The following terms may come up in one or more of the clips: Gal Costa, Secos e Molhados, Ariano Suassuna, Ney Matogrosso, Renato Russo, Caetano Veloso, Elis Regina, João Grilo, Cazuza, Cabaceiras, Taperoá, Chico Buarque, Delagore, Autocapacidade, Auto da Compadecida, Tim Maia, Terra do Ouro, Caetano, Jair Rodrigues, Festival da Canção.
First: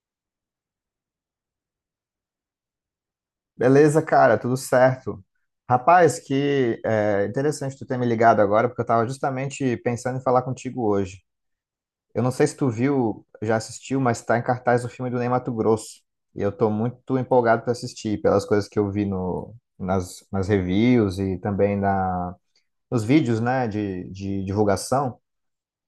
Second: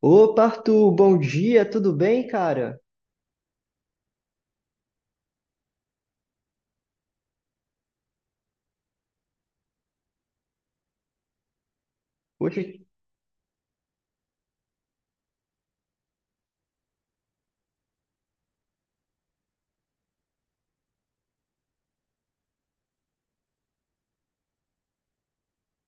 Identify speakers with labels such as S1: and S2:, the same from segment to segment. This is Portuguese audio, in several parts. S1: Opa, Arthur, bom dia, tudo bem, cara?
S2: Beleza, cara, tudo certo. Rapaz, que é interessante tu ter me ligado agora, porque eu estava justamente pensando em falar contigo hoje. Eu não sei se
S1: Poxa.
S2: tu viu, já assistiu, mas está em cartaz o filme do Ney Matogrosso. E eu estou muito empolgado para assistir, pelas coisas que eu vi no, nas, nas reviews e também nos vídeos, né, de divulgação.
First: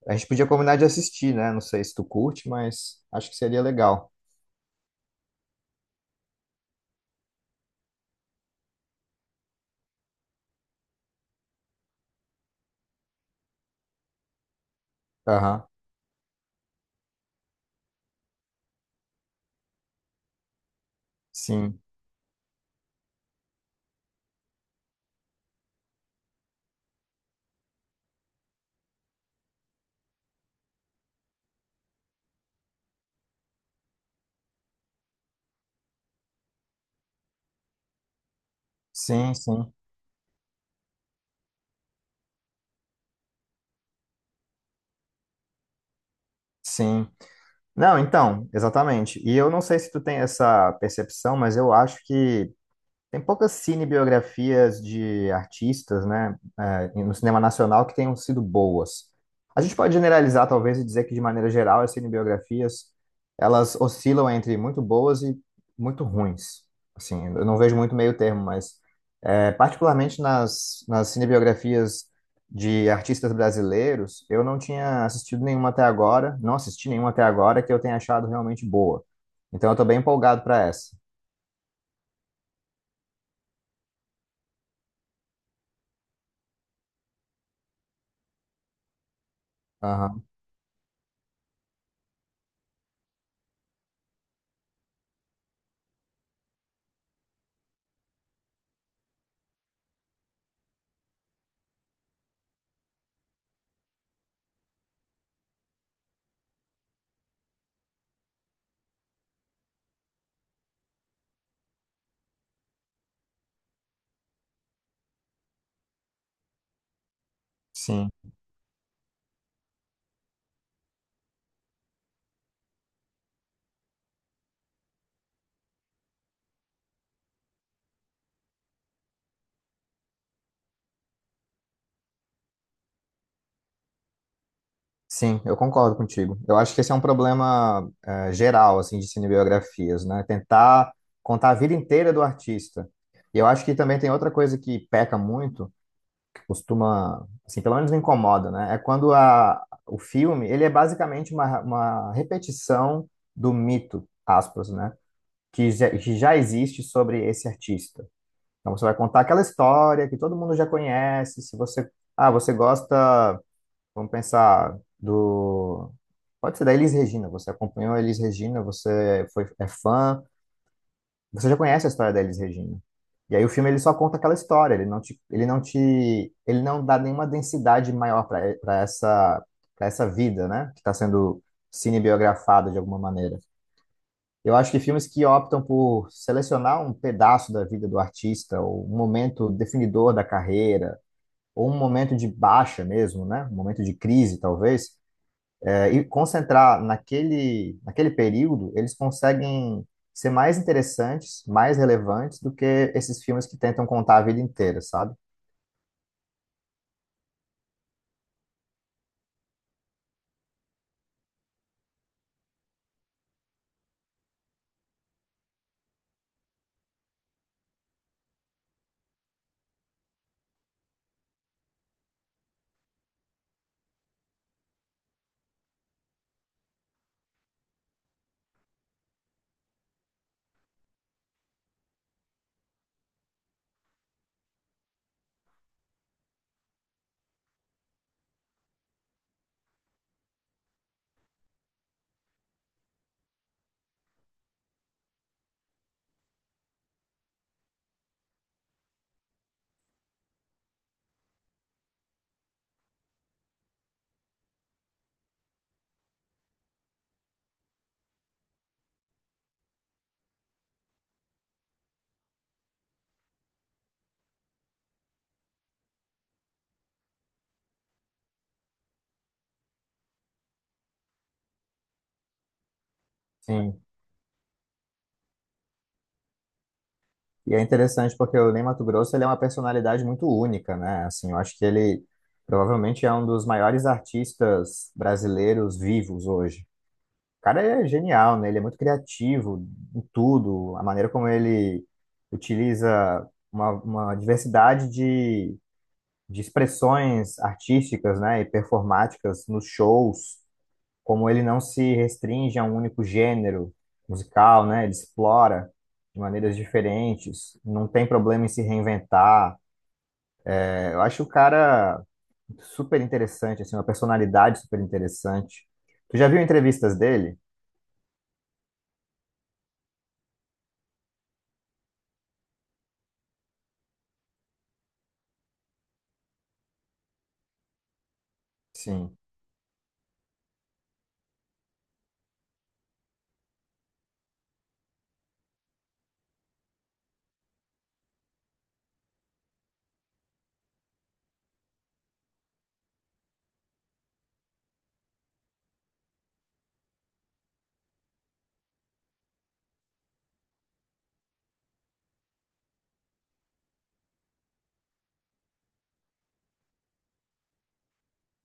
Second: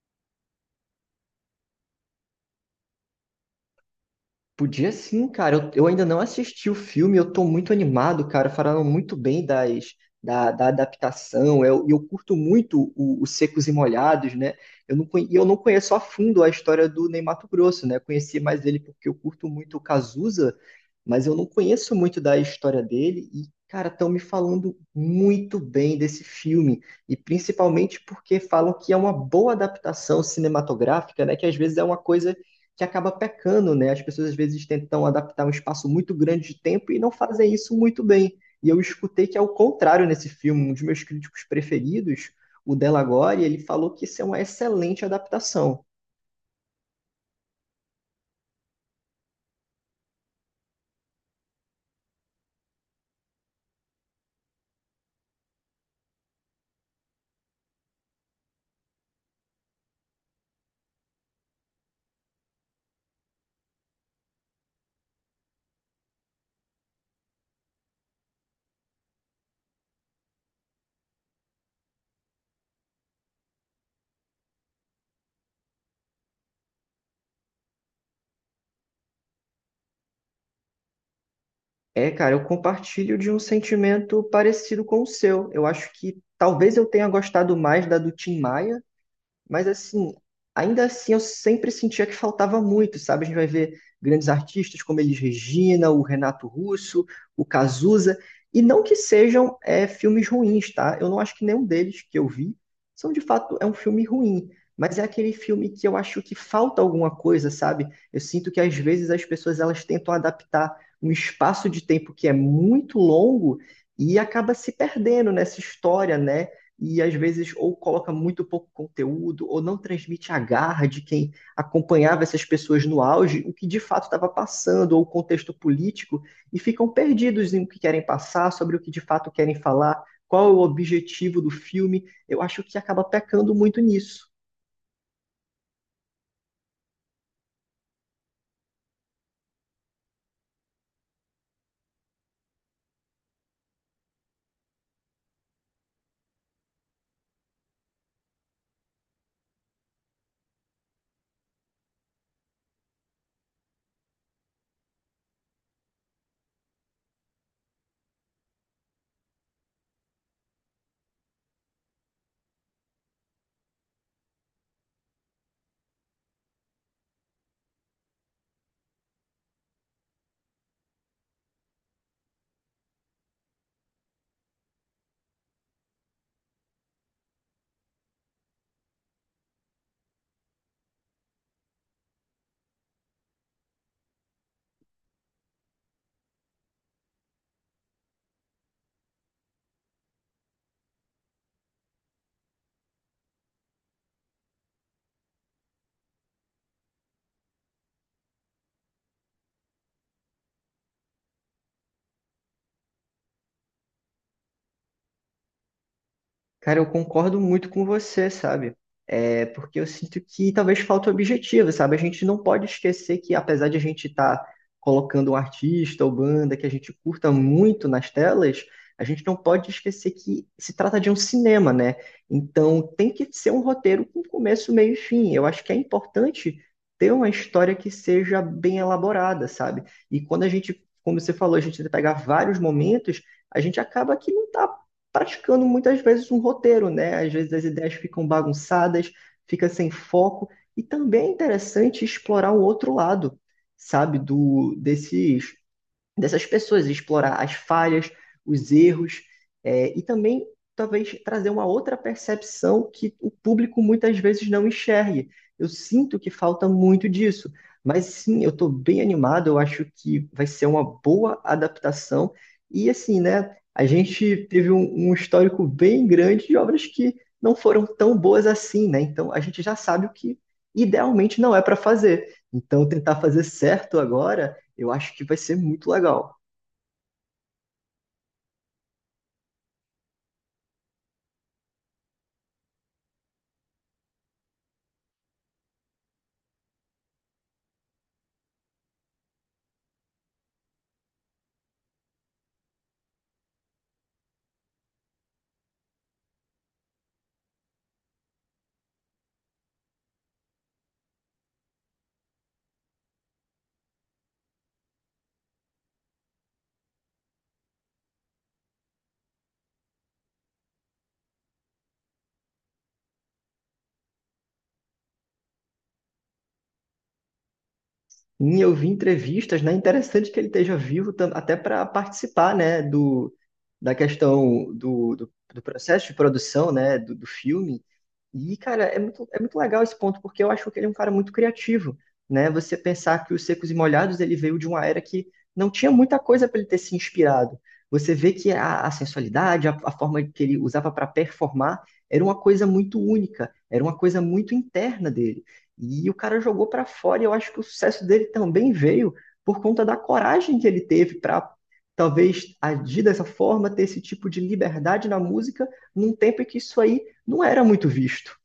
S2: A gente podia combinar de assistir, né? Não sei se tu curte, mas acho que seria legal.
S1: Podia sim, cara. Eu ainda não assisti o filme, eu tô muito animado, cara. Falaram muito bem da adaptação. E eu curto muito o Secos e Molhados, né? Eu não
S2: Aham.
S1: conheço a fundo a história do Ney Matogrosso, né? Eu conheci mais ele porque eu curto muito o Cazuza, mas eu não
S2: Sim,
S1: conheço muito da história dele. E, cara, estão me falando muito bem desse filme. E principalmente porque falam que é uma boa adaptação cinematográfica, né? Que às vezes é uma coisa que acaba pecando, né? As pessoas às vezes tentam adaptar um espaço muito grande de tempo e não fazem isso muito bem. E eu escutei
S2: sim,
S1: que é o
S2: sim,
S1: contrário nesse filme. Um dos meus críticos preferidos, o Delagore, ele falou que isso é uma excelente adaptação.
S2: sim. Não, então, exatamente. E eu não sei se tu tem essa percepção, mas eu acho que tem poucas cinebiografias de artistas, né, no cinema nacional que tenham sido boas. A gente pode generalizar, talvez, e dizer que, de maneira geral, as cinebiografias, elas oscilam entre muito boas e muito ruins. Assim, eu não vejo muito meio termo, mas, particularmente nas cinebiografias de artistas brasileiros, eu não tinha assistido nenhuma até agora, não assisti nenhuma até agora que eu tenha achado realmente boa. Então, eu estou bem empolgado para essa.
S1: É, cara, eu compartilho de um sentimento parecido com o seu. Eu acho que talvez eu tenha gostado mais da do Tim Maia. Mas assim,
S2: Aham.
S1: ainda assim eu sempre sentia que faltava muito, sabe? A gente vai ver grandes artistas como Elis Regina, o Renato Russo, o Cazuza, e não que sejam filmes ruins, tá? Eu não acho que nenhum deles que eu vi são de fato um filme ruim, mas é aquele filme que eu acho que falta alguma coisa, sabe? Eu sinto que às vezes as pessoas elas tentam adaptar um espaço de tempo que é muito longo e acaba se perdendo nessa história, né? E às vezes ou
S2: Sim.
S1: coloca muito pouco conteúdo ou não transmite a garra de quem acompanhava essas pessoas no auge, o que de fato estava passando ou o contexto político, e ficam perdidos em o que querem passar, sobre o que de fato querem falar, qual é o objetivo do filme. Eu acho que acaba pecando muito nisso.
S2: Sim, eu concordo contigo. Eu acho que esse é um problema geral assim de cinebiografias, né? Tentar contar a vida inteira do artista. E eu acho que também tem outra coisa que peca muito, que costuma, assim, pelo menos me incomoda, né? É quando o filme, ele é basicamente uma repetição do mito, aspas, né? Que já existe sobre esse artista. Então você vai contar aquela história que todo mundo já conhece, se você, ah, você gosta. Vamos pensar do. Pode ser da Elis Regina. Você acompanhou a Elis Regina, você foi, é fã, você já conhece a história da Elis Regina. E aí o filme, ele só conta aquela história, ele não te, ele não te, ele não dá nenhuma densidade maior para essa vida, né? Que está sendo cinebiografada de alguma maneira. Eu acho que filmes que optam por selecionar um pedaço da vida do artista, ou um momento definidor da carreira, ou um momento de baixa mesmo, né? Um momento de crise, talvez e concentrar naquele período, eles conseguem ser mais interessantes, mais relevantes do que esses filmes que tentam contar a vida inteira, sabe?
S1: Cara, eu concordo muito com você, sabe? É porque eu sinto que talvez falta objetivo, sabe? A gente não pode esquecer que, apesar de a gente estar colocando um artista ou banda que a gente curta muito nas telas, a gente não pode esquecer que se trata de um cinema, né? Então tem que ser um roteiro com começo, meio e fim. Eu acho que é importante ter uma história que seja bem elaborada, sabe? E quando a gente, como você falou, a gente pegar vários momentos, a gente acaba que não está praticando muitas vezes um roteiro, né? Às vezes as ideias ficam bagunçadas, fica sem foco, e também é interessante explorar o outro lado, sabe, do desses dessas pessoas, explorar as falhas, os erros, e também talvez trazer uma outra percepção que o público muitas vezes não enxergue. Eu sinto que falta muito disso, mas sim, eu estou bem animado, eu acho que vai ser uma boa adaptação. E assim, né, a gente teve um histórico bem grande de obras que não foram tão boas assim, né? Então a gente já sabe o que idealmente não é para fazer. Então tentar fazer
S2: Sim.
S1: certo agora eu acho que vai ser muito legal.
S2: E é interessante porque o Ney Matogrosso, ele é uma personalidade muito única, né? Assim, eu acho que ele provavelmente é um dos maiores artistas brasileiros vivos hoje. O cara é genial, né? Ele é muito criativo em tudo, a maneira como ele utiliza uma diversidade de expressões artísticas, né, e performáticas nos shows, como ele não se restringe a um único gênero musical, né, ele explora de maneiras diferentes, não tem problema em se reinventar. É, eu acho o cara super interessante, assim, uma personalidade super interessante. Tu já viu entrevistas dele?
S1: E eu vi entrevistas, né? Interessante que ele esteja vivo até para participar, né, da questão do processo de produção, né, do filme. E, cara,
S2: Sim.
S1: é muito legal esse ponto, porque eu acho que ele é um cara muito criativo, né? Você pensar que os Secos e Molhados, ele veio de uma era que não tinha muita coisa para ele ter se inspirado. Você vê que a sensualidade, a forma que ele usava para performar, era uma coisa muito única, era uma coisa muito interna dele. E o cara jogou para fora, e eu acho que o sucesso dele também veio por conta da coragem que ele teve para talvez agir dessa forma, ter esse tipo de liberdade na música, num tempo em que isso aí não era muito visto.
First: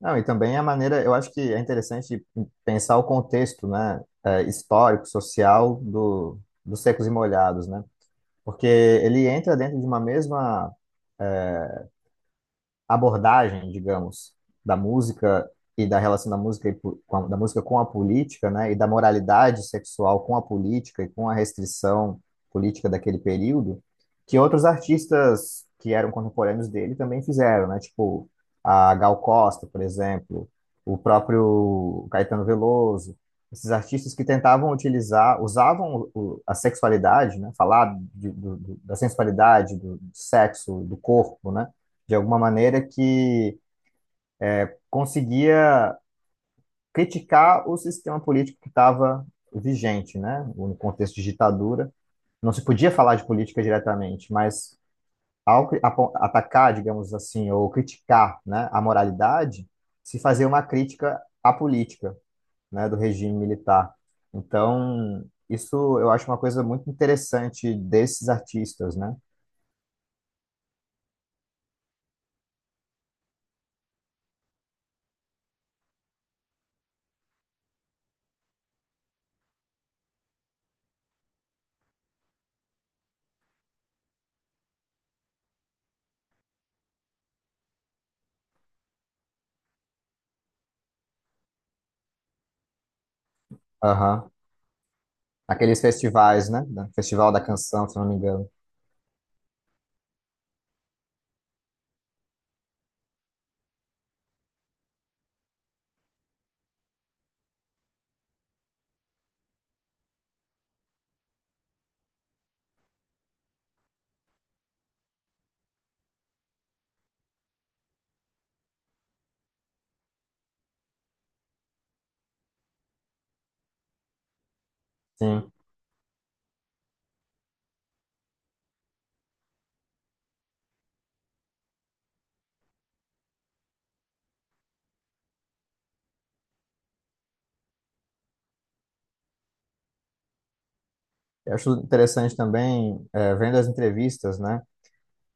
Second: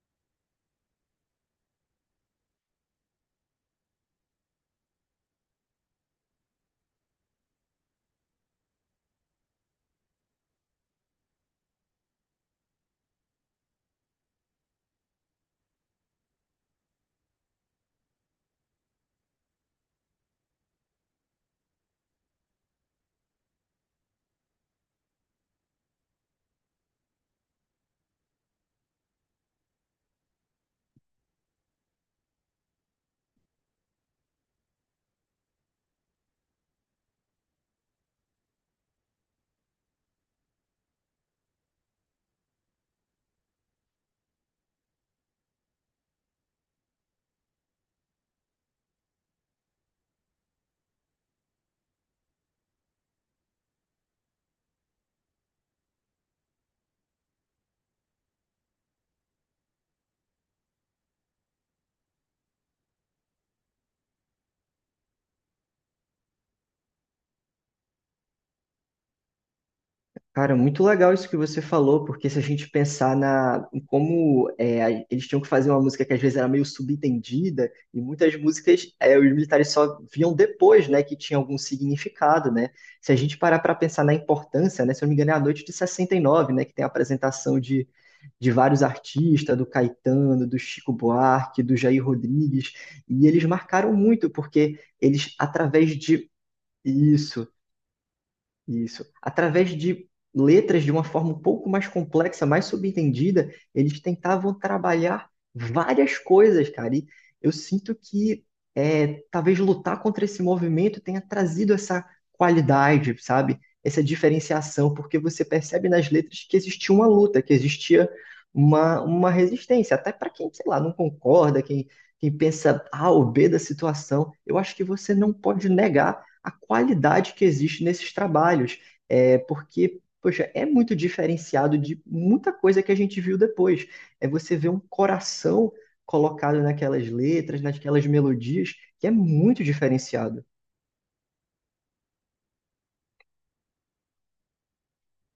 S2: Não, e também a maneira, eu acho que é interessante pensar o contexto, né, histórico, social dos Secos e Molhados, né? Porque ele entra dentro de uma mesma abordagem, digamos, da música e da relação da música, e da música com a política, né, e da moralidade sexual com a política e com a restrição política daquele período, que outros artistas que eram contemporâneos dele também fizeram, né, tipo a Gal Costa, por exemplo, o próprio Caetano Veloso, esses artistas que tentavam utilizar, usavam a sexualidade, né, falar da sensualidade, do sexo, do corpo, né, de alguma maneira que conseguia criticar o sistema político que estava vigente, né? No contexto de ditadura, não se podia falar de política diretamente, mas ao atacar, digamos assim, ou criticar, né, a moralidade, se fazia uma crítica à política, né, do regime militar. Então, isso eu acho uma coisa muito interessante desses artistas, né?
S1: Cara, muito legal isso que você falou, porque se a gente pensar em como é, eles tinham que fazer uma música que às vezes era meio subentendida, e muitas músicas os militares só viam depois, né, que tinha algum significado, né? Se a gente parar para pensar na importância, né, se eu não me engano é a noite de 69, né, que tem a apresentação de vários artistas, do Caetano, do Chico Buarque, do Jair Rodrigues, e eles marcaram muito,
S2: Aham.
S1: porque eles,
S2: Aqueles
S1: através de...
S2: festivais, né? Festival da
S1: Isso,
S2: Canção, se não me engano.
S1: isso. Através de letras de uma forma um pouco mais complexa, mais subentendida, eles tentavam trabalhar várias coisas, cara. E eu sinto que talvez lutar contra esse movimento tenha trazido essa qualidade, sabe? Essa diferenciação, porque você percebe nas letras que existia uma luta, que existia uma resistência, até para quem, sei lá, não concorda, quem, quem pensa A ou B da situação. Eu acho que você não
S2: Sim.
S1: pode negar a qualidade que existe nesses trabalhos, porque, poxa, é muito diferenciado de muita coisa que a gente viu depois. É você ver um coração colocado naquelas letras, naquelas melodias, que é muito diferenciado.
S2: Eu acho interessante também, vendo as entrevistas, né?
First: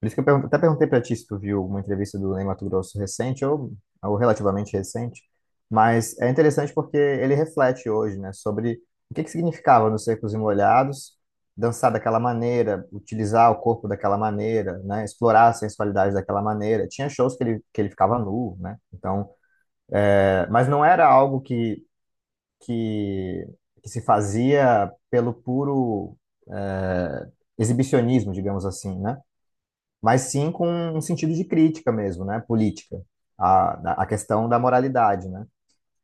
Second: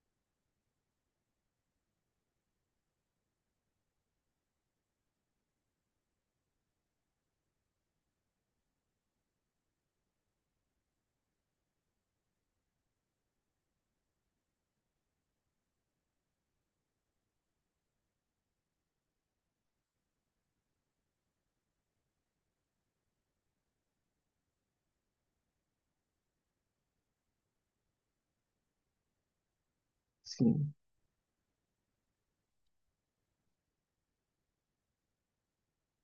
S2: Por isso que eu até perguntei para ti se tu viu uma entrevista do Ney Matogrosso recente ou relativamente recente, mas é interessante porque ele reflete hoje, né, sobre o que que significava nos Secos e Molhados dançar daquela maneira, utilizar o corpo daquela maneira, né, explorar a sensualidade daquela maneira. Tinha shows que ele ficava nu, né? Então, é, mas não era algo que, que se fazia pelo puro eh, exibicionismo, digamos assim, né? Mas sim com
S1: Sim.
S2: um sentido de crítica mesmo, né? Política, a questão da moralidade, né?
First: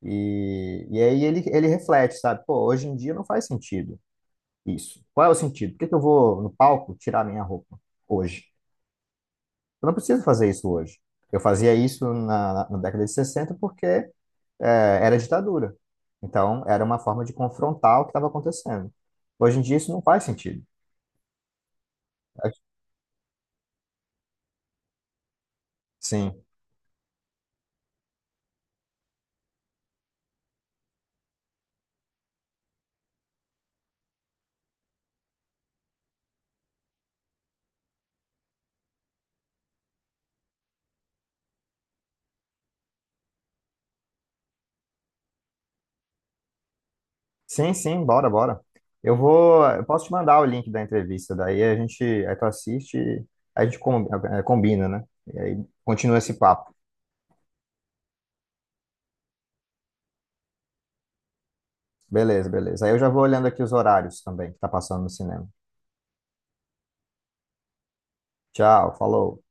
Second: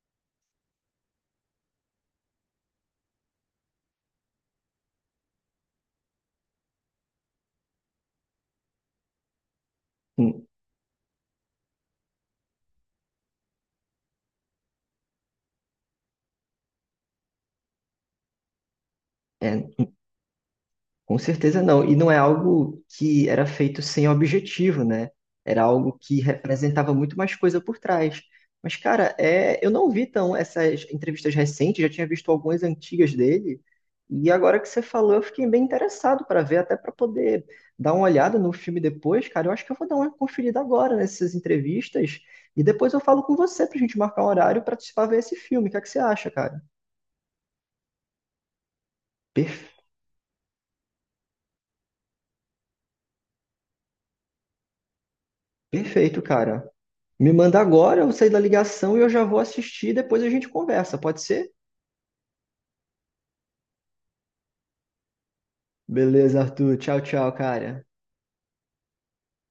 S2: E aí ele reflete, sabe? Pô, hoje em dia não faz sentido isso. Qual é o sentido? Por que que eu vou no palco tirar minha roupa hoje? Eu não preciso
S1: Hum.
S2: fazer isso hoje. Eu fazia isso na década de 60 porque é, era ditadura. Então, era uma forma de confrontar o que estava acontecendo.
S1: É.
S2: Hoje em dia, isso não faz sentido.
S1: Com certeza não. E não é algo que era feito sem objetivo, né? Era algo que
S2: Sim,
S1: representava muito mais coisa por trás. Mas, cara, eu não vi tão essas entrevistas recentes, já tinha visto algumas antigas dele. E agora que você falou, eu fiquei bem interessado para ver, até para poder dar uma olhada no filme depois, cara. Eu acho que eu vou dar uma conferida agora nessas entrevistas. E depois eu falo com você pra gente marcar um horário para participar ver esse filme. O que é que você acha, cara?
S2: sim, sim, bora, bora. Eu vou,
S1: Per-
S2: eu posso te mandar o link da entrevista, daí a gente, aí tu assiste, e a gente combina, né? E aí continua
S1: Perfeito,
S2: esse
S1: cara.
S2: papo.
S1: Me manda agora, eu sair da ligação e eu já vou assistir, depois a gente conversa, pode ser?
S2: Beleza, beleza. Aí eu já vou olhando aqui os horários também que tá passando no cinema.
S1: Beleza, Arthur. Tchau, tchau, cara.
S2: Tchau, falou.